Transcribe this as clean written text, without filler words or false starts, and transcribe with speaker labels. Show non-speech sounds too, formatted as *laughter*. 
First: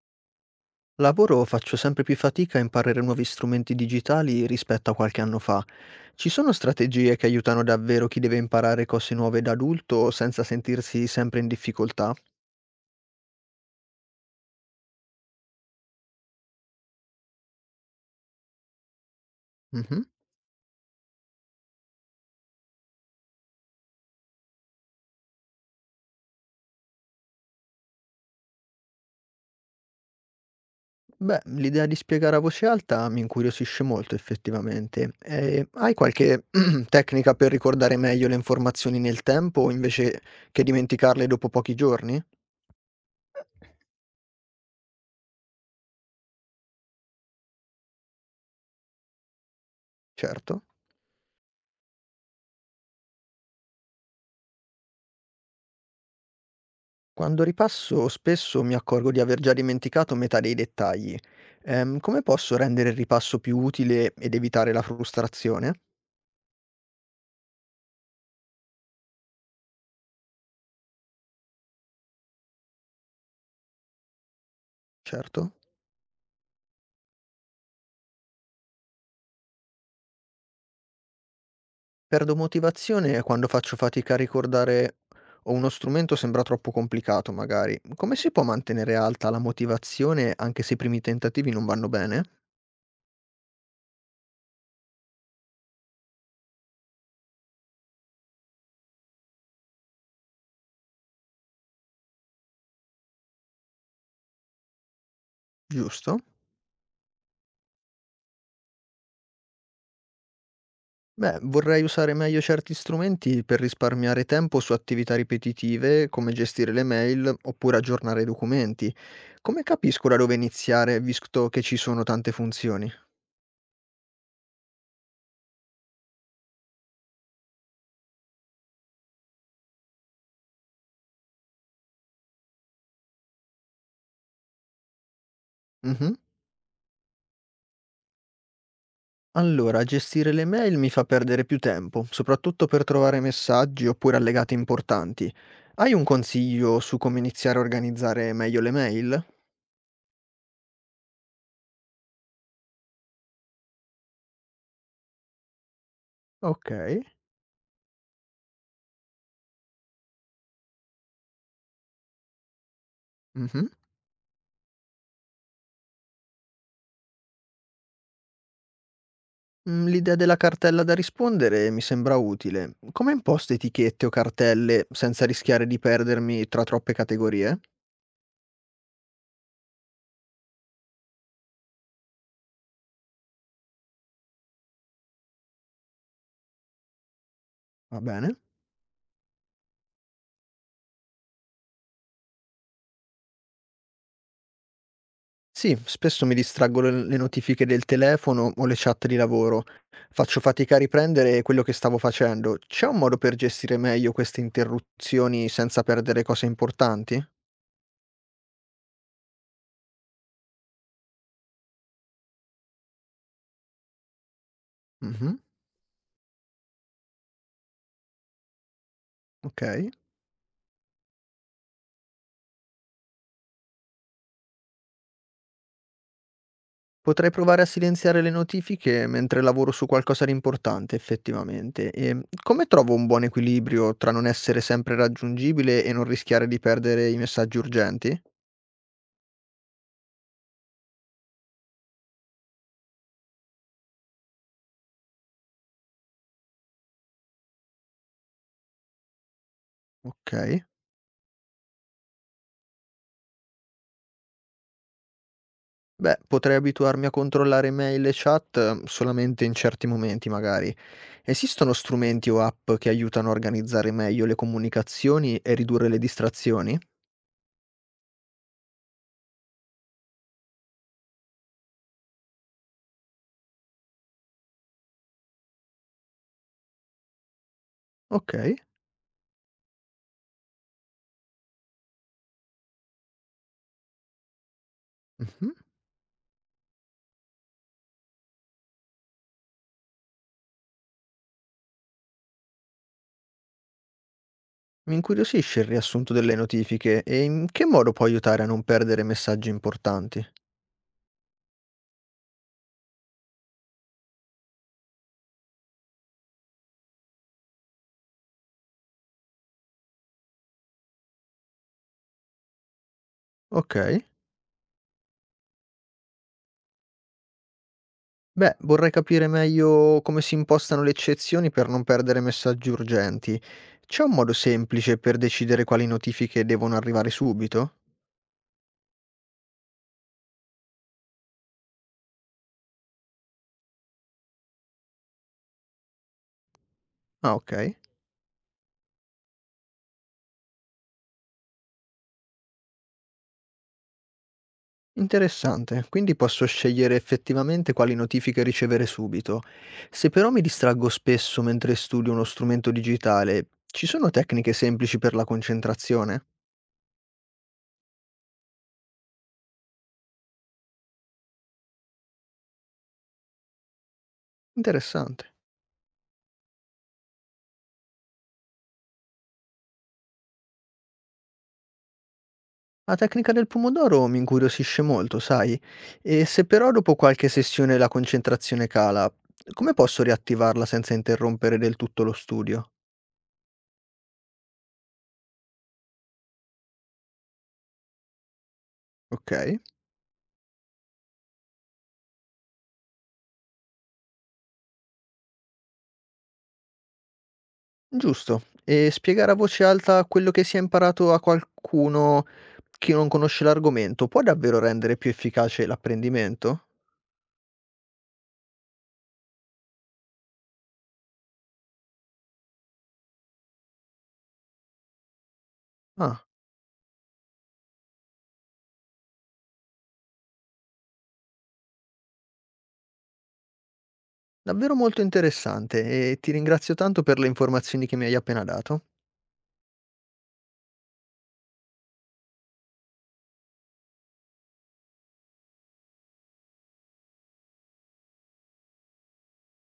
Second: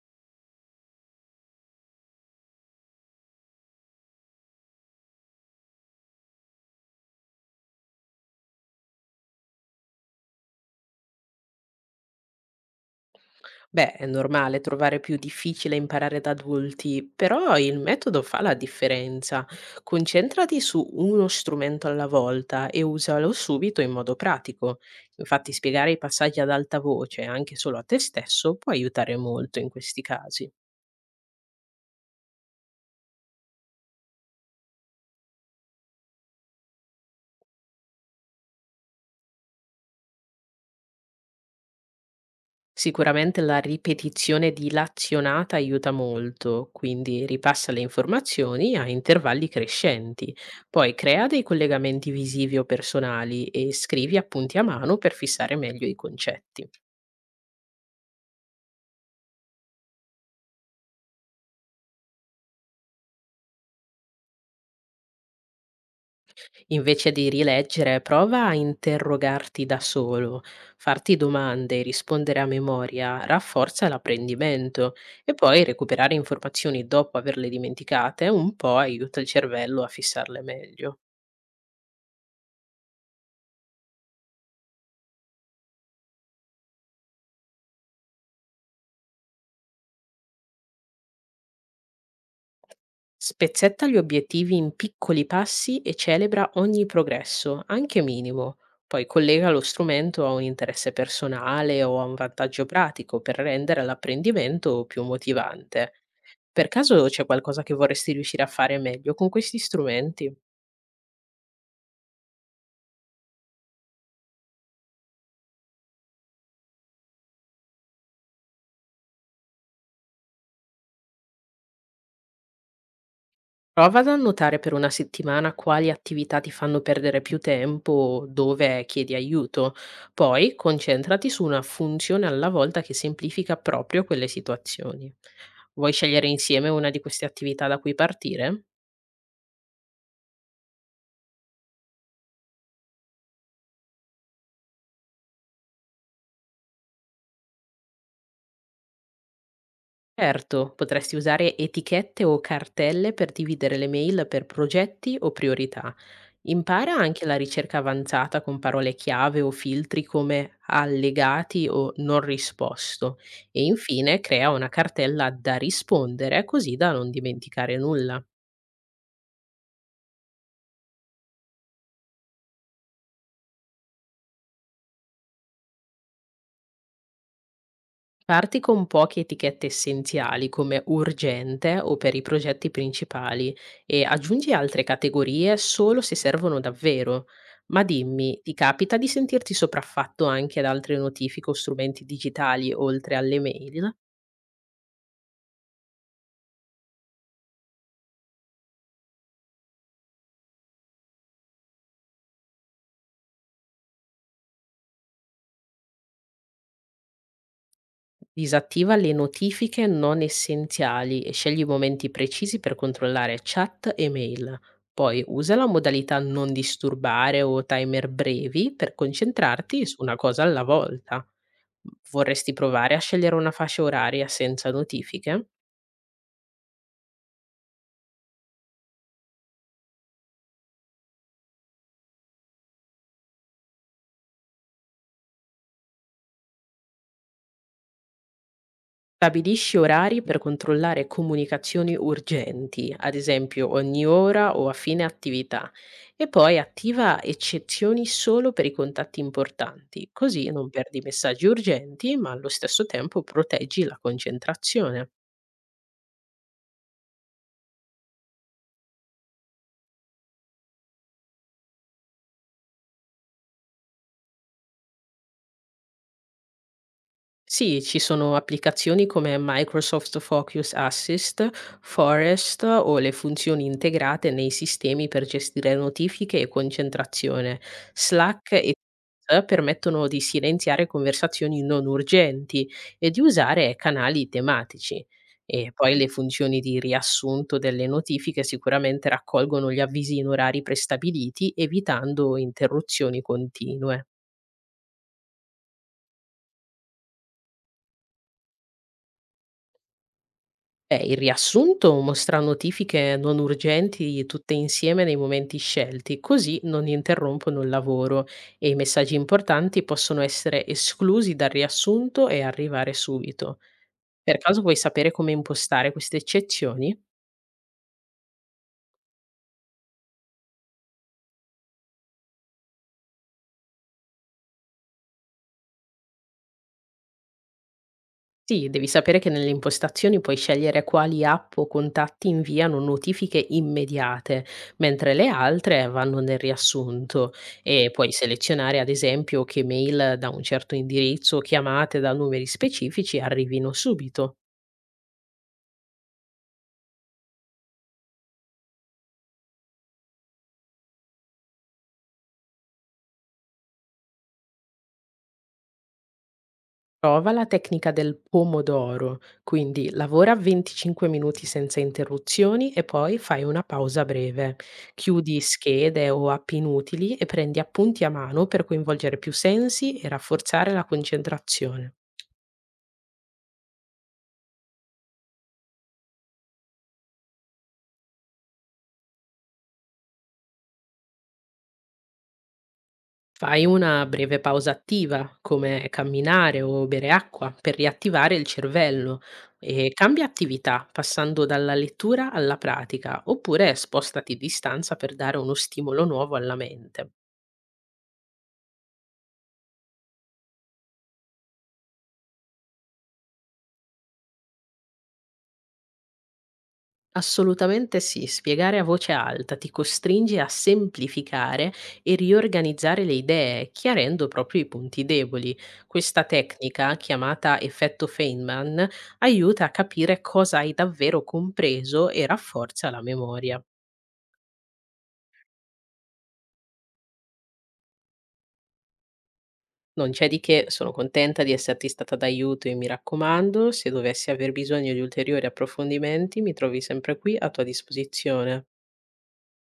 Speaker 1: Lavoro faccio sempre più fatica a imparare nuovi strumenti digitali rispetto a qualche anno fa. Ci sono strategie che aiutano davvero chi deve imparare cose nuove da adulto senza sentirsi sempre in difficoltà?
Speaker 2: Beh, è normale trovare più difficile imparare da adulti, però il metodo fa la differenza.
Speaker 1: Mhm.
Speaker 2: Concentrati su uno strumento alla volta e usalo subito in modo pratico. Infatti, spiegare i passaggi ad alta voce, anche solo a te stesso, può aiutare molto in questi casi.
Speaker 1: Beh, l'idea di spiegare a voce alta mi incuriosisce molto effettivamente. E hai qualche *clears throat* tecnica per ricordare meglio le informazioni nel tempo invece che dimenticarle dopo pochi giorni?
Speaker 2: Sicuramente la ripetizione di l'azionata aiuta molto, quindi ripassa le informazioni a intervalli crescenti,
Speaker 1: Certo.
Speaker 2: poi crea dei collegamenti visivi o personali e scrivi appunti a mano per fissare meglio i concetti.
Speaker 1: Quando ripasso spesso mi accorgo di aver già dimenticato metà dei dettagli. Come posso rendere il ripasso più utile ed evitare la frustrazione?
Speaker 2: Invece di rileggere, prova a interrogarti da solo, farti domande e rispondere a memoria rafforza l'apprendimento, e
Speaker 1: Certo.
Speaker 2: poi recuperare informazioni dopo averle dimenticate un po' aiuta il cervello a fissarle meglio.
Speaker 1: Perdo motivazione quando faccio fatica a ricordare o uno strumento sembra troppo complicato, magari. Come si può mantenere alta la motivazione anche se i primi tentativi non vanno bene?
Speaker 2: Spezzetta gli obiettivi in piccoli passi e celebra ogni progresso, anche minimo. Poi collega lo strumento a un interesse personale o a un vantaggio pratico per rendere l'apprendimento più motivante.
Speaker 1: Giusto?
Speaker 2: Per caso c'è qualcosa che vorresti riuscire a fare meglio con questi strumenti?
Speaker 1: Beh, vorrei usare meglio certi strumenti per risparmiare tempo su attività ripetitive, come gestire le mail oppure aggiornare i documenti. Come capisco da dove iniziare, visto che ci sono tante funzioni?
Speaker 2: Prova ad annotare per una settimana quali attività ti fanno perdere più tempo, dove chiedi aiuto. Poi concentrati su una funzione alla volta che semplifica proprio quelle situazioni. Vuoi
Speaker 1: Mhm.
Speaker 2: scegliere insieme una di queste attività da cui partire?
Speaker 1: Allora, gestire le mail mi fa perdere più tempo, soprattutto per trovare messaggi oppure allegati importanti. Hai un consiglio su come iniziare a organizzare meglio le mail?
Speaker 2: Certo, potresti usare etichette o cartelle per dividere le mail per progetti o priorità.
Speaker 1: Ok.
Speaker 2: Impara anche la ricerca avanzata con parole chiave o filtri come allegati o non risposto, e
Speaker 1: Mhm.
Speaker 2: infine crea una cartella da rispondere, così da non dimenticare nulla.
Speaker 1: Mhmm, l'idea della cartella da rispondere mi sembra utile. Come imposto etichette o cartelle senza rischiare di perdermi tra troppe categorie?
Speaker 2: Parti con poche etichette essenziali, come urgente o per i progetti principali, e aggiungi altre categorie solo se servono davvero. Ma
Speaker 1: Va bene.
Speaker 2: dimmi, ti capita di sentirti sopraffatto anche ad altre notifiche o strumenti digitali oltre alle mail?
Speaker 1: Sì, spesso mi distraggo le notifiche del telefono o le chat di lavoro. Faccio fatica a riprendere quello che stavo facendo. C'è un modo per gestire meglio queste interruzioni senza perdere cose importanti?
Speaker 2: Disattiva le notifiche non essenziali e scegli i momenti precisi per controllare chat e mail. Poi
Speaker 1: Mh-mh,
Speaker 2: usa la modalità non disturbare o timer brevi per concentrarti
Speaker 1: okay.
Speaker 2: su una cosa alla volta. Vorresti provare a scegliere una fascia oraria senza notifiche?
Speaker 1: Potrei provare a silenziare le notifiche mentre lavoro su qualcosa di importante, effettivamente. E come trovo un buon equilibrio tra non essere sempre raggiungibile e non rischiare di perdere i messaggi urgenti?
Speaker 2: Stabilisci orari per controllare comunicazioni urgenti, ad esempio ogni ora o a fine attività, e poi attiva eccezioni solo per i contatti importanti,
Speaker 1: Ok.
Speaker 2: così non perdi messaggi urgenti, ma allo stesso tempo proteggi la concentrazione.
Speaker 1: Beh, potrei abituarmi a controllare mail e chat solamente in certi momenti, magari. Esistono strumenti o app che aiutano a organizzare meglio le comunicazioni e ridurre le distrazioni?
Speaker 2: Sì, ci sono applicazioni come Microsoft Focus Assist, Forest o le funzioni integrate nei sistemi per gestire notifiche e concentrazione.
Speaker 1: Ok.
Speaker 2: Slack e Teams permettono di silenziare conversazioni non urgenti e di usare canali tematici.
Speaker 1: Mhm.
Speaker 2: E poi le funzioni di riassunto delle notifiche sicuramente raccolgono gli avvisi in orari prestabiliti, evitando interruzioni continue.
Speaker 1: Mi incuriosisce il riassunto delle notifiche e in che modo può aiutare a non perdere messaggi importanti.
Speaker 2: Il riassunto mostra notifiche non urgenti tutte insieme nei momenti scelti, così non interrompono il lavoro, e i messaggi importanti possono essere esclusi dal riassunto e arrivare subito.
Speaker 1: Ok.
Speaker 2: Per caso vuoi sapere come impostare queste eccezioni?
Speaker 1: Beh, vorrei capire meglio come si impostano le eccezioni per non perdere messaggi urgenti. C'è un modo semplice per decidere quali notifiche devono arrivare subito?
Speaker 2: Sì, devi sapere che nelle impostazioni puoi scegliere quali app o contatti inviano notifiche immediate, mentre le altre vanno nel riassunto,
Speaker 1: Ah, ok.
Speaker 2: e puoi selezionare ad esempio che mail da un certo indirizzo o chiamate da numeri specifici arrivino subito.
Speaker 1: Interessante, quindi posso scegliere effettivamente quali notifiche ricevere subito. Se però mi distraggo spesso mentre studio uno strumento digitale, ci sono tecniche semplici per la concentrazione?
Speaker 2: Prova la tecnica del pomodoro, quindi lavora 25 minuti senza interruzioni e poi fai una pausa breve.
Speaker 1: Interessante.
Speaker 2: Chiudi schede o app inutili e prendi appunti a mano per coinvolgere più sensi e rafforzare la concentrazione.
Speaker 1: La tecnica del pomodoro mi incuriosisce molto, sai? E se però dopo qualche sessione la concentrazione cala, come posso riattivarla senza interrompere del tutto lo studio?
Speaker 2: Fai una breve pausa attiva, come camminare o bere acqua, per riattivare il cervello,
Speaker 1: Ok,
Speaker 2: e cambia attività passando dalla lettura alla pratica, oppure spostati di stanza per dare uno stimolo nuovo alla mente.
Speaker 1: giusto. E spiegare a voce alta quello che si è imparato a qualcuno che non conosce l'argomento può davvero rendere più efficace l'apprendimento?
Speaker 2: Assolutamente sì, spiegare a voce alta ti costringe a semplificare e riorganizzare le idee, chiarendo proprio i punti deboli. Questa
Speaker 1: Ah,
Speaker 2: tecnica, chiamata effetto Feynman, aiuta a capire cosa hai davvero compreso e rafforza la memoria.
Speaker 1: davvero molto interessante e ti ringrazio tanto per le informazioni che mi hai appena dato.
Speaker 2: Non c'è di che, sono contenta di esserti stata d'aiuto e mi raccomando, se dovessi aver bisogno di ulteriori approfondimenti, mi trovi sempre qui a tua disposizione.